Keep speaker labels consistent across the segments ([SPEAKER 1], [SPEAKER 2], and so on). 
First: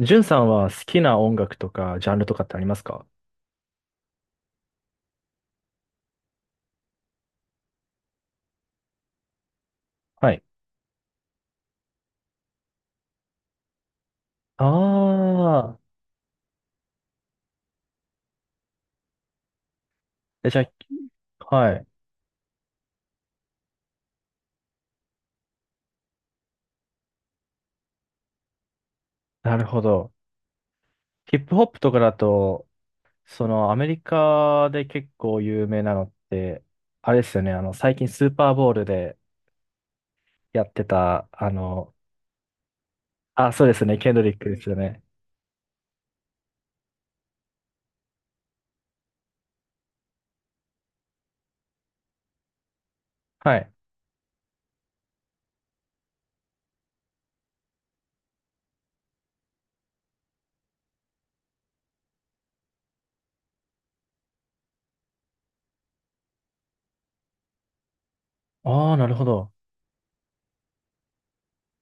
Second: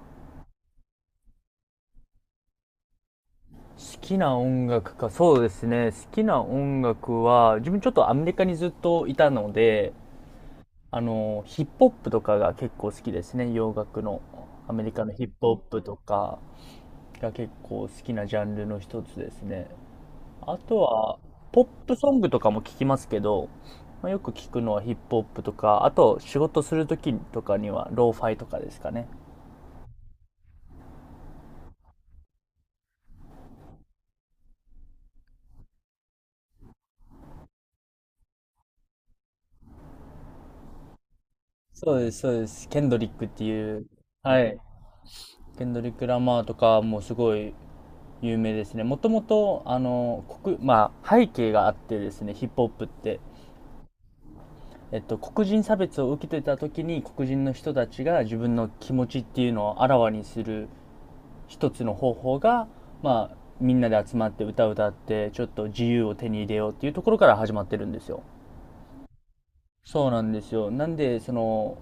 [SPEAKER 1] ジュンさんは好きな音楽とかジャンルとかってありますか？
[SPEAKER 2] 好きな音楽か、そうですね。好きな音楽は、自分ちょっとアメリカにずっといたので、
[SPEAKER 1] はい。
[SPEAKER 2] ヒップホップとかが結構好きですね。洋楽の。アメリカのヒップホッ
[SPEAKER 1] あ
[SPEAKER 2] プ
[SPEAKER 1] あ。
[SPEAKER 2] とかが結構好きなジャンルの一つですね。
[SPEAKER 1] え、
[SPEAKER 2] あ
[SPEAKER 1] じゃ
[SPEAKER 2] とは、
[SPEAKER 1] あ、
[SPEAKER 2] ポッ
[SPEAKER 1] はい。
[SPEAKER 2] プソングとかも聞きますけど、まあ、よく聞くのはヒップホップとか、あと仕事するときとかにはローファイとかですかね。
[SPEAKER 1] なるほど。ヒップホップとかだと、そのアメリカで結構有名なのって、あれですよね、あの、最近スーパーボールでやってた、あの、
[SPEAKER 2] そうです、そうです。ケンドリックって
[SPEAKER 1] あ、そうで
[SPEAKER 2] い
[SPEAKER 1] す
[SPEAKER 2] う、
[SPEAKER 1] ね、ケンドリッ
[SPEAKER 2] は
[SPEAKER 1] ク
[SPEAKER 2] い。
[SPEAKER 1] ですよね。
[SPEAKER 2] ケンドリック・ラマーとかもすごい有名ですね。もともとあの国、まあ、背景があってですね、ヒップホップって、
[SPEAKER 1] はい。
[SPEAKER 2] 黒人差別を受けてた時に、黒人の人たちが自分の気持ちっていうのをあらわにする一つの方法が、まあ、みんなで集まって歌を歌ってちょっと自由を手に入れようっていうところから始まってるんですよ。
[SPEAKER 1] ああ、なるほど。
[SPEAKER 2] そうなんですよ。なんで、その、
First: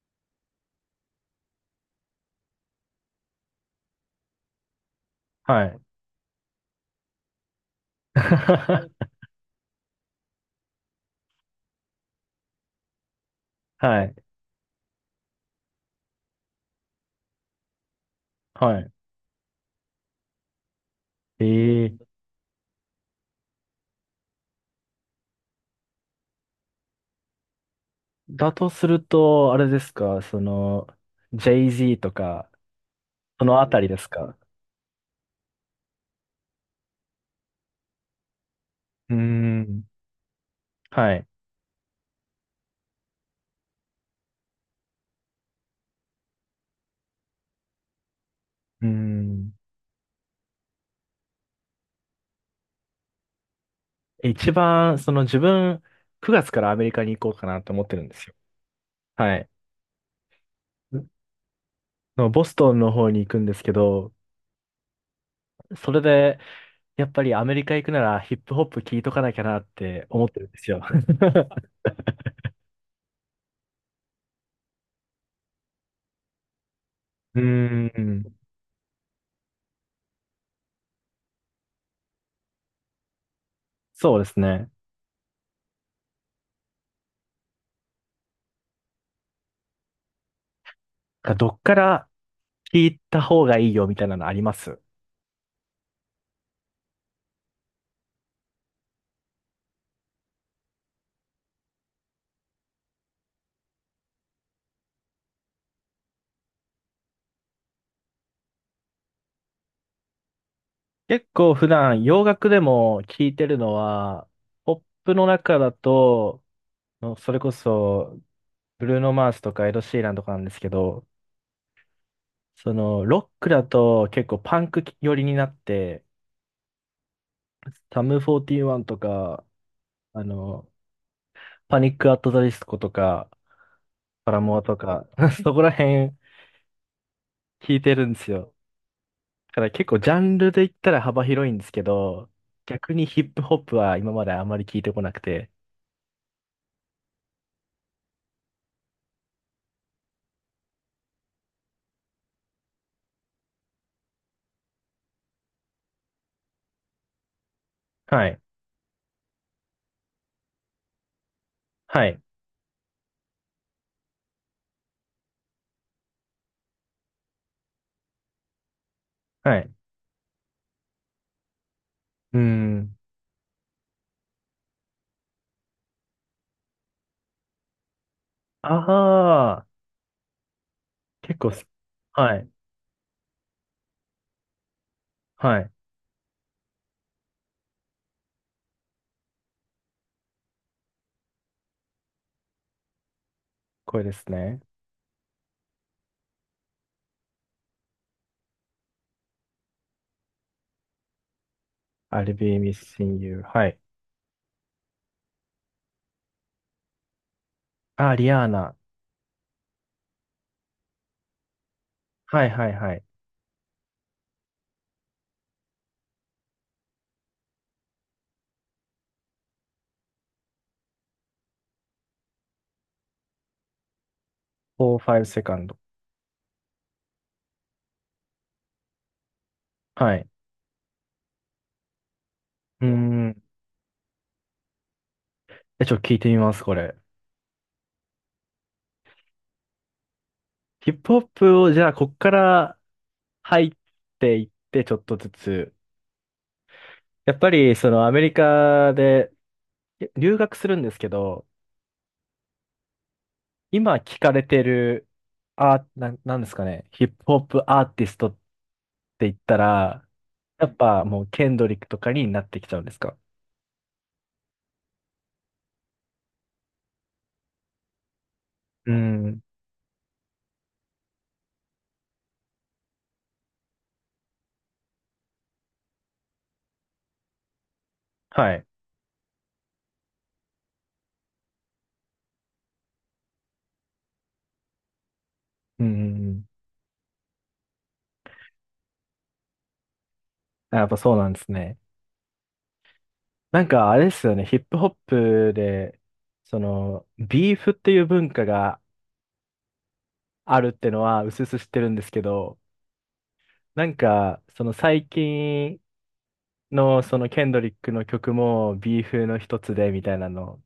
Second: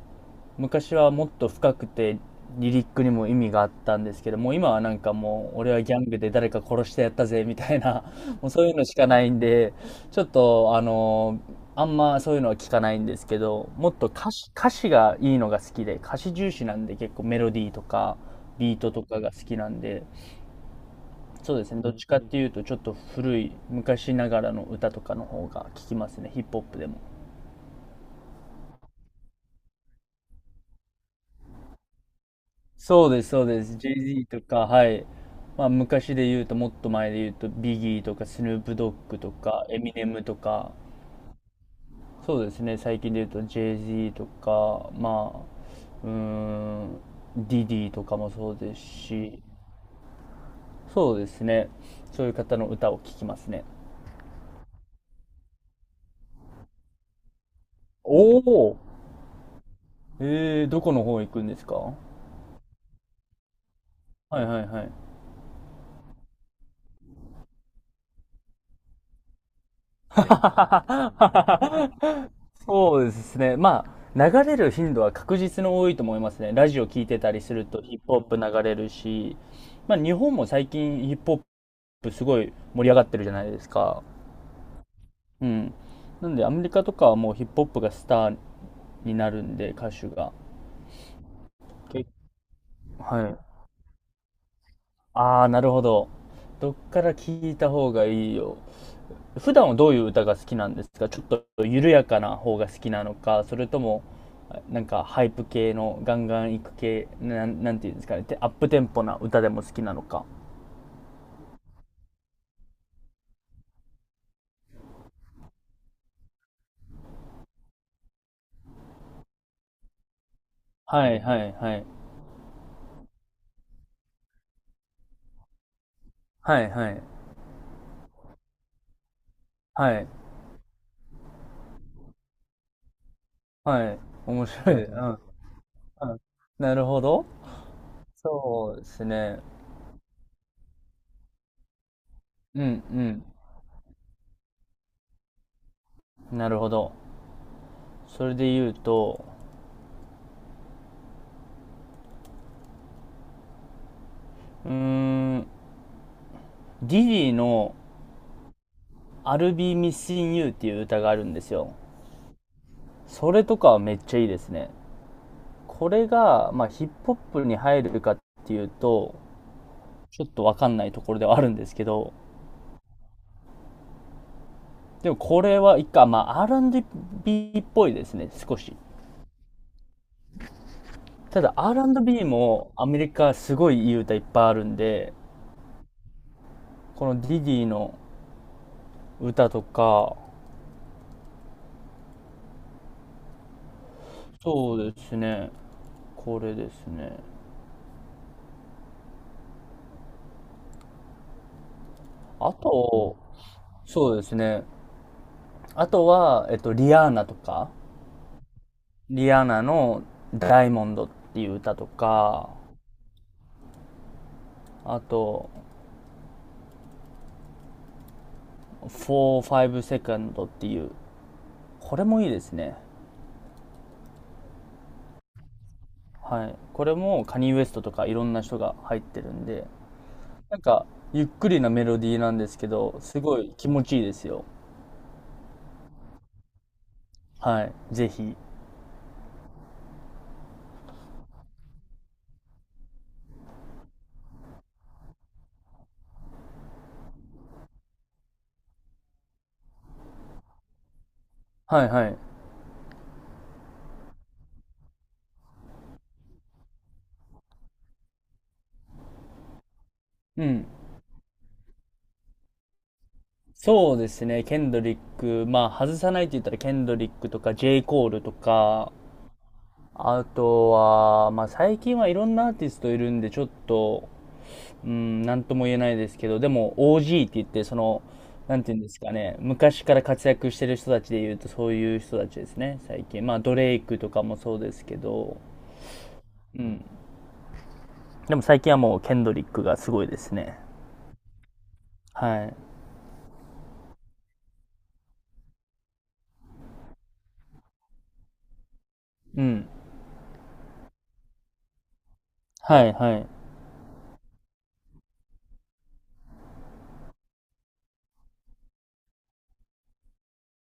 [SPEAKER 2] 昔はもっと深くて、リリックにも意味があったんですけども、今はなんかもう、
[SPEAKER 1] は
[SPEAKER 2] 俺
[SPEAKER 1] い。
[SPEAKER 2] はギャングで誰か殺してやったぜ、みたいな もうそういうのしか ないんで、ちょっと、あんまそういうのは聞かないんですけど、もっ
[SPEAKER 1] は
[SPEAKER 2] と
[SPEAKER 1] い。
[SPEAKER 2] 歌詞、歌詞がいいのが好きで、歌詞重視なんで、結構メロディーとか、ビー
[SPEAKER 1] はい。
[SPEAKER 2] トとかが好きなんで、そうですね、どっ
[SPEAKER 1] え
[SPEAKER 2] ち
[SPEAKER 1] え。
[SPEAKER 2] かっていうと、ちょっと古い、昔ながらの歌とかの方が聞きますね、ヒップホップでも。
[SPEAKER 1] だとすると、あれですか、その、j z とか、
[SPEAKER 2] そうです、そ
[SPEAKER 1] そ
[SPEAKER 2] う
[SPEAKER 1] の
[SPEAKER 2] で
[SPEAKER 1] あ
[SPEAKER 2] す。
[SPEAKER 1] たり
[SPEAKER 2] j
[SPEAKER 1] です
[SPEAKER 2] z
[SPEAKER 1] か？
[SPEAKER 2] とか、はい。まあ、昔で言うと、もっと前で言うと、ビギーとか、スヌープドッ
[SPEAKER 1] うー
[SPEAKER 2] グとか、エ
[SPEAKER 1] ん。
[SPEAKER 2] ミネムとか、
[SPEAKER 1] はい。
[SPEAKER 2] そうですね、最近で言うと、j z とか、まあ、うーん、ディディとかもそうです
[SPEAKER 1] うー
[SPEAKER 2] し、
[SPEAKER 1] ん。
[SPEAKER 2] そうですね、そういう方の歌を聴きますね。
[SPEAKER 1] 一番、その自分、9月からアメリカに行こうかなと思ってるんですよ。
[SPEAKER 2] おお、
[SPEAKER 1] はい。
[SPEAKER 2] えー、どこの方行くんですか？は
[SPEAKER 1] のボストンの方に行くんですけど、
[SPEAKER 2] いはいはい。
[SPEAKER 1] それで、やっぱりアメリカ行くならヒップホップ聞いとかなきゃなって思ってるんですよ。
[SPEAKER 2] そうですね。まあ、流れる頻度は確実に多いと思いますね。ラジオ聞いてた
[SPEAKER 1] う
[SPEAKER 2] りすると
[SPEAKER 1] ー
[SPEAKER 2] ヒップホッ
[SPEAKER 1] ん。
[SPEAKER 2] プ流れるし、まあ日本も最近ヒップホップすごい盛り上がってるじゃないですか。
[SPEAKER 1] そうですね。
[SPEAKER 2] うん。なんでアメリカとかはもうヒップホップがスターになるんで、歌手が。
[SPEAKER 1] どっか
[SPEAKER 2] け、
[SPEAKER 1] ら聞いた
[SPEAKER 2] はい。
[SPEAKER 1] 方がいいよみたいなのあります？
[SPEAKER 2] ああ、なるほど。どっから聞いた方がいいよ。普段はどういう歌が好きなんですか？ちょっと緩やかな方が好きなのか、それとも、なんかハイプ系のガンガンいく系、なん、なんていうんですかね、てアップテンポな歌でも好きなのか。
[SPEAKER 1] 結構普段洋楽でも聞いてるのは、ポップの中だと、のそれこそ、ブルーノ・マースとかエド・シーランとかなんですけど、
[SPEAKER 2] はいはいはい。
[SPEAKER 1] その、ロックだと結構パンク寄りになって、
[SPEAKER 2] はいはい
[SPEAKER 1] サム41とか、
[SPEAKER 2] はい。
[SPEAKER 1] あの、パニック・アット・ザ・ディスコとか、
[SPEAKER 2] はい。
[SPEAKER 1] パラ
[SPEAKER 2] 面
[SPEAKER 1] モア
[SPEAKER 2] 白
[SPEAKER 1] と
[SPEAKER 2] い。う
[SPEAKER 1] か、
[SPEAKER 2] ん。
[SPEAKER 1] そこら辺
[SPEAKER 2] うん、なるほど。
[SPEAKER 1] 聞いてるんですよ。
[SPEAKER 2] そうですね。
[SPEAKER 1] だから結構ジャンルで言ったら幅広いんですけど、
[SPEAKER 2] う
[SPEAKER 1] 逆にヒ
[SPEAKER 2] ん、
[SPEAKER 1] ップホップは今まであまり聞いてこなくて。
[SPEAKER 2] うん。なるほど。それで言うと、うーん、ディディの
[SPEAKER 1] はい。
[SPEAKER 2] I'll be missing you っていう歌があるんですよ。
[SPEAKER 1] はい。
[SPEAKER 2] それとかはめっちゃいいですね。これが、まあ、ヒップホップに入るかっていうと、
[SPEAKER 1] はい。
[SPEAKER 2] ちょっとわかんないところではあるんですけど、
[SPEAKER 1] うーん。
[SPEAKER 2] でもこれは一回、まあ、R&B っぽいですね、少し。
[SPEAKER 1] ああ、結
[SPEAKER 2] た
[SPEAKER 1] 構
[SPEAKER 2] だ
[SPEAKER 1] す、
[SPEAKER 2] R&B
[SPEAKER 1] はい。
[SPEAKER 2] もアメリカすごいいい歌いっぱいあるんで、
[SPEAKER 1] はい。
[SPEAKER 2] このディディの歌とか、
[SPEAKER 1] これですね。
[SPEAKER 2] そうですね、これですね。
[SPEAKER 1] I'll
[SPEAKER 2] あ
[SPEAKER 1] be
[SPEAKER 2] と、
[SPEAKER 1] missing you. はい。
[SPEAKER 2] そうですね、あとは、リアーナとか、
[SPEAKER 1] あ、リアーナ。
[SPEAKER 2] リアーナのダイモンドっていう歌と
[SPEAKER 1] は
[SPEAKER 2] か、
[SPEAKER 1] いはいはい。
[SPEAKER 2] あと、45セカンドっていう、これもいいですね。
[SPEAKER 1] 4、5セカンド。
[SPEAKER 2] はい、これもカニウエストとかいろんな人が入ってるんで、
[SPEAKER 1] はい。
[SPEAKER 2] なんかゆっくりなメロディーなんですけ
[SPEAKER 1] うー
[SPEAKER 2] ど、すご
[SPEAKER 1] ん。
[SPEAKER 2] い気持ちいいですよ。
[SPEAKER 1] え、ちょっと聞いてみます、これ。
[SPEAKER 2] はい、ぜひ。
[SPEAKER 1] ヒップホップを、じゃあ、こっから入っていって、ちょっとずつ。やっぱり、その、アメリカで留学するんですけど、
[SPEAKER 2] はいはい。
[SPEAKER 1] 今聞かれてる、あ、んですかね。ヒップホップアーティストって言ったら、
[SPEAKER 2] う
[SPEAKER 1] や
[SPEAKER 2] ん。
[SPEAKER 1] っぱもう、ケンドリックとかになってきちゃうんですか？
[SPEAKER 2] そうですね、ケンドリック、まあ外さないって言ったらケンドリックとか J. コールと
[SPEAKER 1] うー
[SPEAKER 2] か。
[SPEAKER 1] ん。
[SPEAKER 2] あとはまあ最近はいろんなアーティストいるんでちょっと、うん、なんとも言えないですけど、でも OG って言って、その、
[SPEAKER 1] は
[SPEAKER 2] なん
[SPEAKER 1] い。
[SPEAKER 2] ていうんですかね、昔から活躍してる人たちで言うと、そういう人たちですね、最近。まあ、ドレイクとかもそうですけど、
[SPEAKER 1] うんうんうん。
[SPEAKER 2] うん。でも最近はもう、ケンドリックがすごいですね。
[SPEAKER 1] あ、やっぱそうなんですね。
[SPEAKER 2] はい。
[SPEAKER 1] なんかあれですよね、ヒップホップで、その、ビーフっていう文化が
[SPEAKER 2] うん。
[SPEAKER 1] あるってのは、うすうす知ってるんですけど、
[SPEAKER 2] はい、はい。
[SPEAKER 1] なんか、その最近の、そのケンドリックの曲も、ビーフの一つで、みたいなの。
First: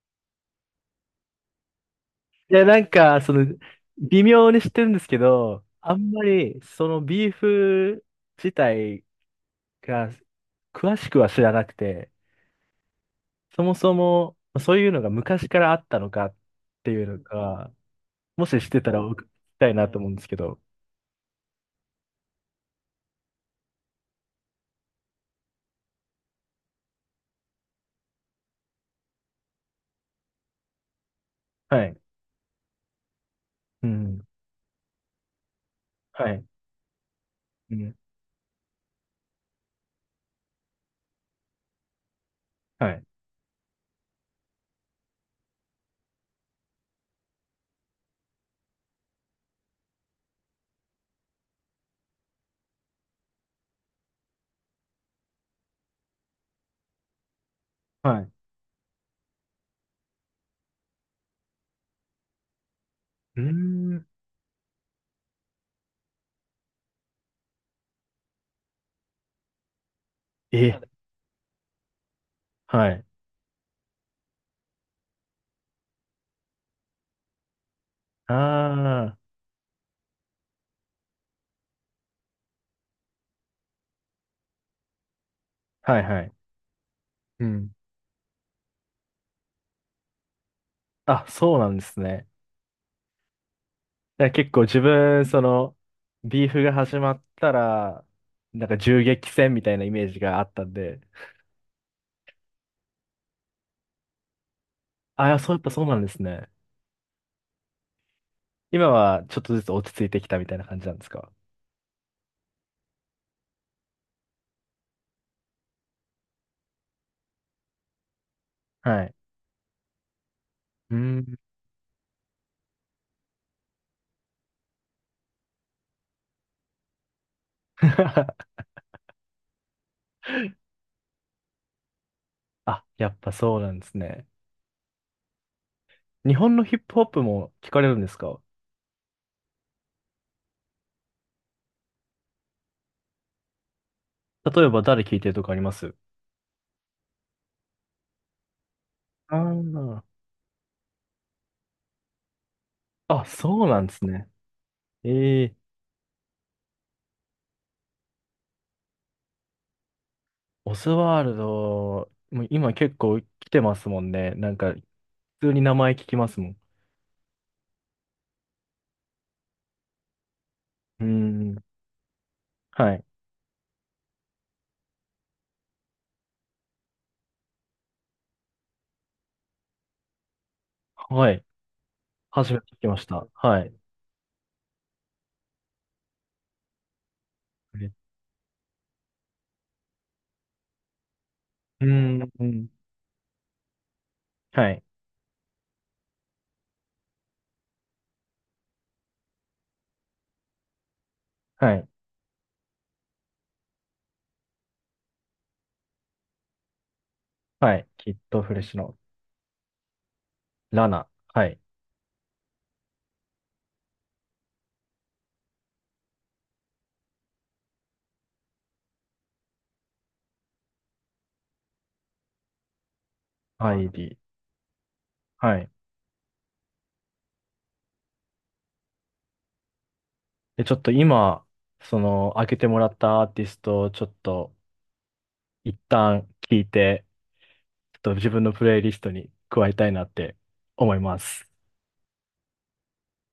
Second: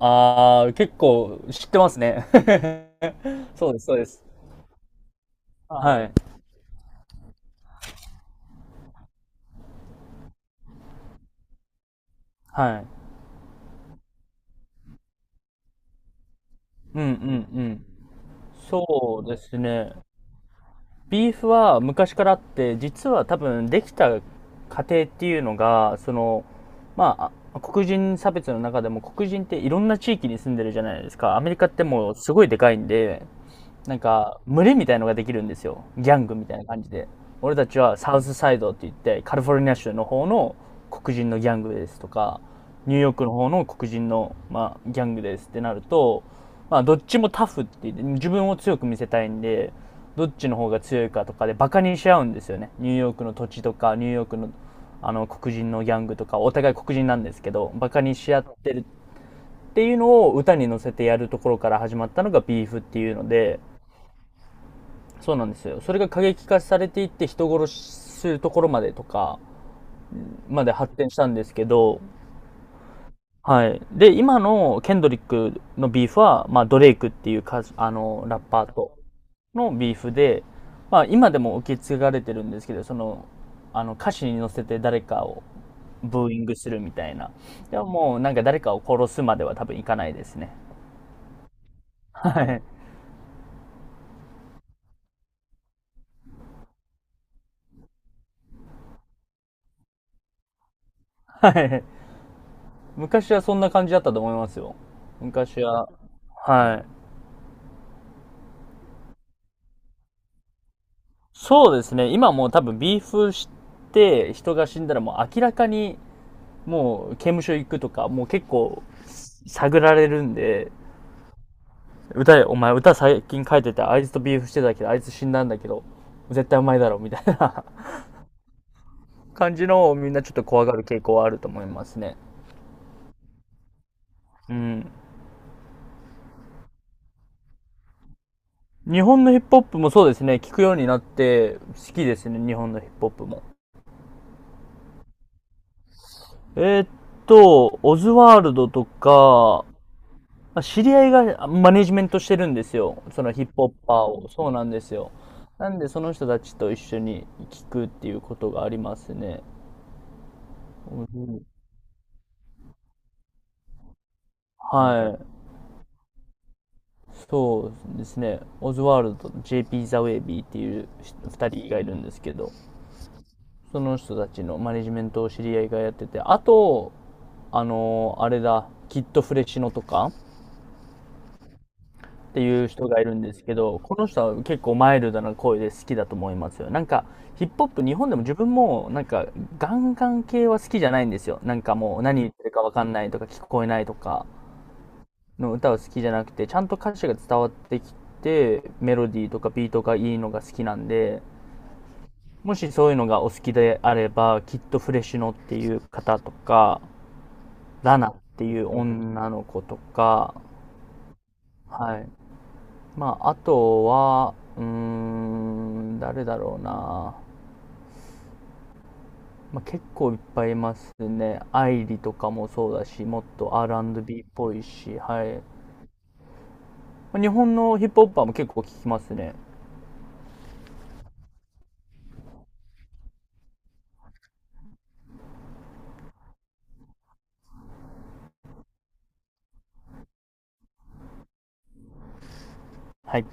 [SPEAKER 2] あー、結構知ってますね。
[SPEAKER 1] いや、なんか、その、
[SPEAKER 2] そうです、そうで
[SPEAKER 1] 微
[SPEAKER 2] す。
[SPEAKER 1] 妙に知ってるんですけど、あ
[SPEAKER 2] は
[SPEAKER 1] んま
[SPEAKER 2] い。
[SPEAKER 1] り、そのビーフ自体が、詳しくは知らなくて、
[SPEAKER 2] はい。
[SPEAKER 1] そもそも、そういうのが昔からあったのかって
[SPEAKER 2] う
[SPEAKER 1] いう
[SPEAKER 2] ん、う
[SPEAKER 1] の
[SPEAKER 2] ん、う
[SPEAKER 1] が、
[SPEAKER 2] ん。
[SPEAKER 1] もししてたら
[SPEAKER 2] そ
[SPEAKER 1] 僕
[SPEAKER 2] う
[SPEAKER 1] 聞き
[SPEAKER 2] です
[SPEAKER 1] たいな
[SPEAKER 2] ね。
[SPEAKER 1] と思うんですけど。
[SPEAKER 2] ビーフは昔からあって、実は多分できた過程っていうのが、その、まあ、あ、黒人差別の中でも黒人っていろんな地域に住んでるじゃないですか。アメリカって
[SPEAKER 1] はい。
[SPEAKER 2] もうすごいでかいんで、
[SPEAKER 1] う
[SPEAKER 2] なん
[SPEAKER 1] ん。
[SPEAKER 2] か、群れみたいのができるんですよ。ギャン
[SPEAKER 1] は
[SPEAKER 2] グ
[SPEAKER 1] い。
[SPEAKER 2] みたいな感じで。俺た
[SPEAKER 1] う
[SPEAKER 2] ち
[SPEAKER 1] ん。
[SPEAKER 2] はサウスサイドって言って、カリフォルニア州の方の黒人のギャングですとか、
[SPEAKER 1] は
[SPEAKER 2] ニュー
[SPEAKER 1] い。
[SPEAKER 2] ヨークの方の黒人の、まあ、ギャングですってなると、まあ、どっちもタフって言って、自分を強く見せたいんで、どっちの方が強いかとかでバカにし合うんですよね。ニューヨークの土地とか、ニューヨークの、黒人のギャングとか、お互い黒人なんですけど、バカに
[SPEAKER 1] はい。
[SPEAKER 2] し合ってるっていうのを歌に乗せてやるところから始まったのがビーフっていうの
[SPEAKER 1] うー
[SPEAKER 2] で、
[SPEAKER 1] ん。
[SPEAKER 2] そうなんですよ。それが過激化されていって、人殺しするところまでとか、まで
[SPEAKER 1] え、
[SPEAKER 2] 発展したんですけど、
[SPEAKER 1] はい。
[SPEAKER 2] はい。で、今のケンドリックのビーフは、まあ、ドレイクっていう歌、ラッパーと
[SPEAKER 1] あ
[SPEAKER 2] のビーフで、まあ、今でも受け継がれてるんですけど、その、歌詞に乗せて誰かを
[SPEAKER 1] あ、はいは
[SPEAKER 2] ブー
[SPEAKER 1] い。
[SPEAKER 2] イングするみたいな。
[SPEAKER 1] うん。
[SPEAKER 2] でももうなんか誰かを殺すまでは多分いかないですね。
[SPEAKER 1] あ、そうなんですね。
[SPEAKER 2] はい。
[SPEAKER 1] だから結構自分、その、ビーフが始まったら、なんか銃撃戦みたいなイメージがあったんで。
[SPEAKER 2] はい。昔はそんな感じだったと思いますよ。
[SPEAKER 1] ああ、そう、やっ
[SPEAKER 2] 昔
[SPEAKER 1] ぱそう
[SPEAKER 2] は、
[SPEAKER 1] なんですね。
[SPEAKER 2] はい。
[SPEAKER 1] 今はちょっとずつ落ち着いてきたみたいな感じなんですか？
[SPEAKER 2] そうですね。今もう多分ビーフして人が死んだら、もう明らかにもう刑務所行くとか、もう結構
[SPEAKER 1] はい。
[SPEAKER 2] 探られるんで、
[SPEAKER 1] うーん。
[SPEAKER 2] 歌、お前歌最近書いててあいつとビーフしてたけどあいつ死んだんだけど、絶対うまいだろみたいな、 感じのをみんなちょっと怖がる傾向はあると思いますね。
[SPEAKER 1] あ、やっぱそうなんですね。
[SPEAKER 2] うん。
[SPEAKER 1] 日本のヒップホップも聞かれるんですか？
[SPEAKER 2] 日本のヒップホップも、そうですね、聞くようになって好きですね。日本のヒップホップも。
[SPEAKER 1] 例えば誰聞いてるとかあります？
[SPEAKER 2] えーっオズワールドとか、
[SPEAKER 1] あ
[SPEAKER 2] まあ知り合いがマネジメントしてるんですよ。
[SPEAKER 1] あ、
[SPEAKER 2] そ
[SPEAKER 1] あ、
[SPEAKER 2] のヒップホ
[SPEAKER 1] そう
[SPEAKER 2] ッ
[SPEAKER 1] なんです
[SPEAKER 2] パーを。
[SPEAKER 1] ね。
[SPEAKER 2] そうなんですよ。
[SPEAKER 1] ええ。
[SPEAKER 2] なんで、その人たちと一緒に聞くっていうことがありますね。
[SPEAKER 1] オズ
[SPEAKER 2] オ
[SPEAKER 1] ワル
[SPEAKER 2] ズ、
[SPEAKER 1] ド、もう今結構来てますもんね。なんか、
[SPEAKER 2] はい。
[SPEAKER 1] 普通に名前聞きますもん。
[SPEAKER 2] そうですね。オズワルドと JP ザ・ウェイビーっていう
[SPEAKER 1] う
[SPEAKER 2] 2
[SPEAKER 1] ん。
[SPEAKER 2] 人がいるんですけど、
[SPEAKER 1] はい。
[SPEAKER 2] その人たちのマネジメントを知り合いがやってて、あと、あれだ、キッドフレシノとか、
[SPEAKER 1] はい。
[SPEAKER 2] って
[SPEAKER 1] 初め
[SPEAKER 2] いう
[SPEAKER 1] て聞き
[SPEAKER 2] 人
[SPEAKER 1] ま
[SPEAKER 2] がい
[SPEAKER 1] し
[SPEAKER 2] るん
[SPEAKER 1] た。
[SPEAKER 2] ですけ
[SPEAKER 1] はい。
[SPEAKER 2] ど、この人は結構マイルドな声で好きだと思いますよ。なんか、ヒップホップ、日本でも自分も、なんか、ガンガン系は好きじゃないんですよ。なんか
[SPEAKER 1] う
[SPEAKER 2] もう、
[SPEAKER 1] ん。
[SPEAKER 2] 何言って
[SPEAKER 1] う
[SPEAKER 2] るか
[SPEAKER 1] ん。
[SPEAKER 2] わかんないとか、聞こえないとか
[SPEAKER 1] はい。
[SPEAKER 2] の歌は好きじゃなくて、ちゃんと歌詞が伝わってきて、メロディーとかビートがいいのが好きなんで、
[SPEAKER 1] はい。
[SPEAKER 2] もしそういうのがお好きであれば、きっとフレシノっていう方とか、
[SPEAKER 1] はい。
[SPEAKER 2] ラナ
[SPEAKER 1] き
[SPEAKER 2] っ
[SPEAKER 1] っと
[SPEAKER 2] て
[SPEAKER 1] フレ
[SPEAKER 2] い
[SPEAKER 1] ッ
[SPEAKER 2] う
[SPEAKER 1] シュの。
[SPEAKER 2] 女の子とか、
[SPEAKER 1] ラナ。はい。
[SPEAKER 2] はい。まあ、あとは、うーん、誰だろうな。まあ、結構いっぱいいますね。アイリとかもそうだし、もっと
[SPEAKER 1] アイディ。
[SPEAKER 2] R&B っぽいし、はい。
[SPEAKER 1] はい。
[SPEAKER 2] まあ日本のヒップホッパーも結構聞きますね。
[SPEAKER 1] で、ちょっと今、その、開けてもらったアーティストをちょっと、一旦聞いて、ちょっと自分のプレイリストに加えたいなって思います。
[SPEAKER 2] はい。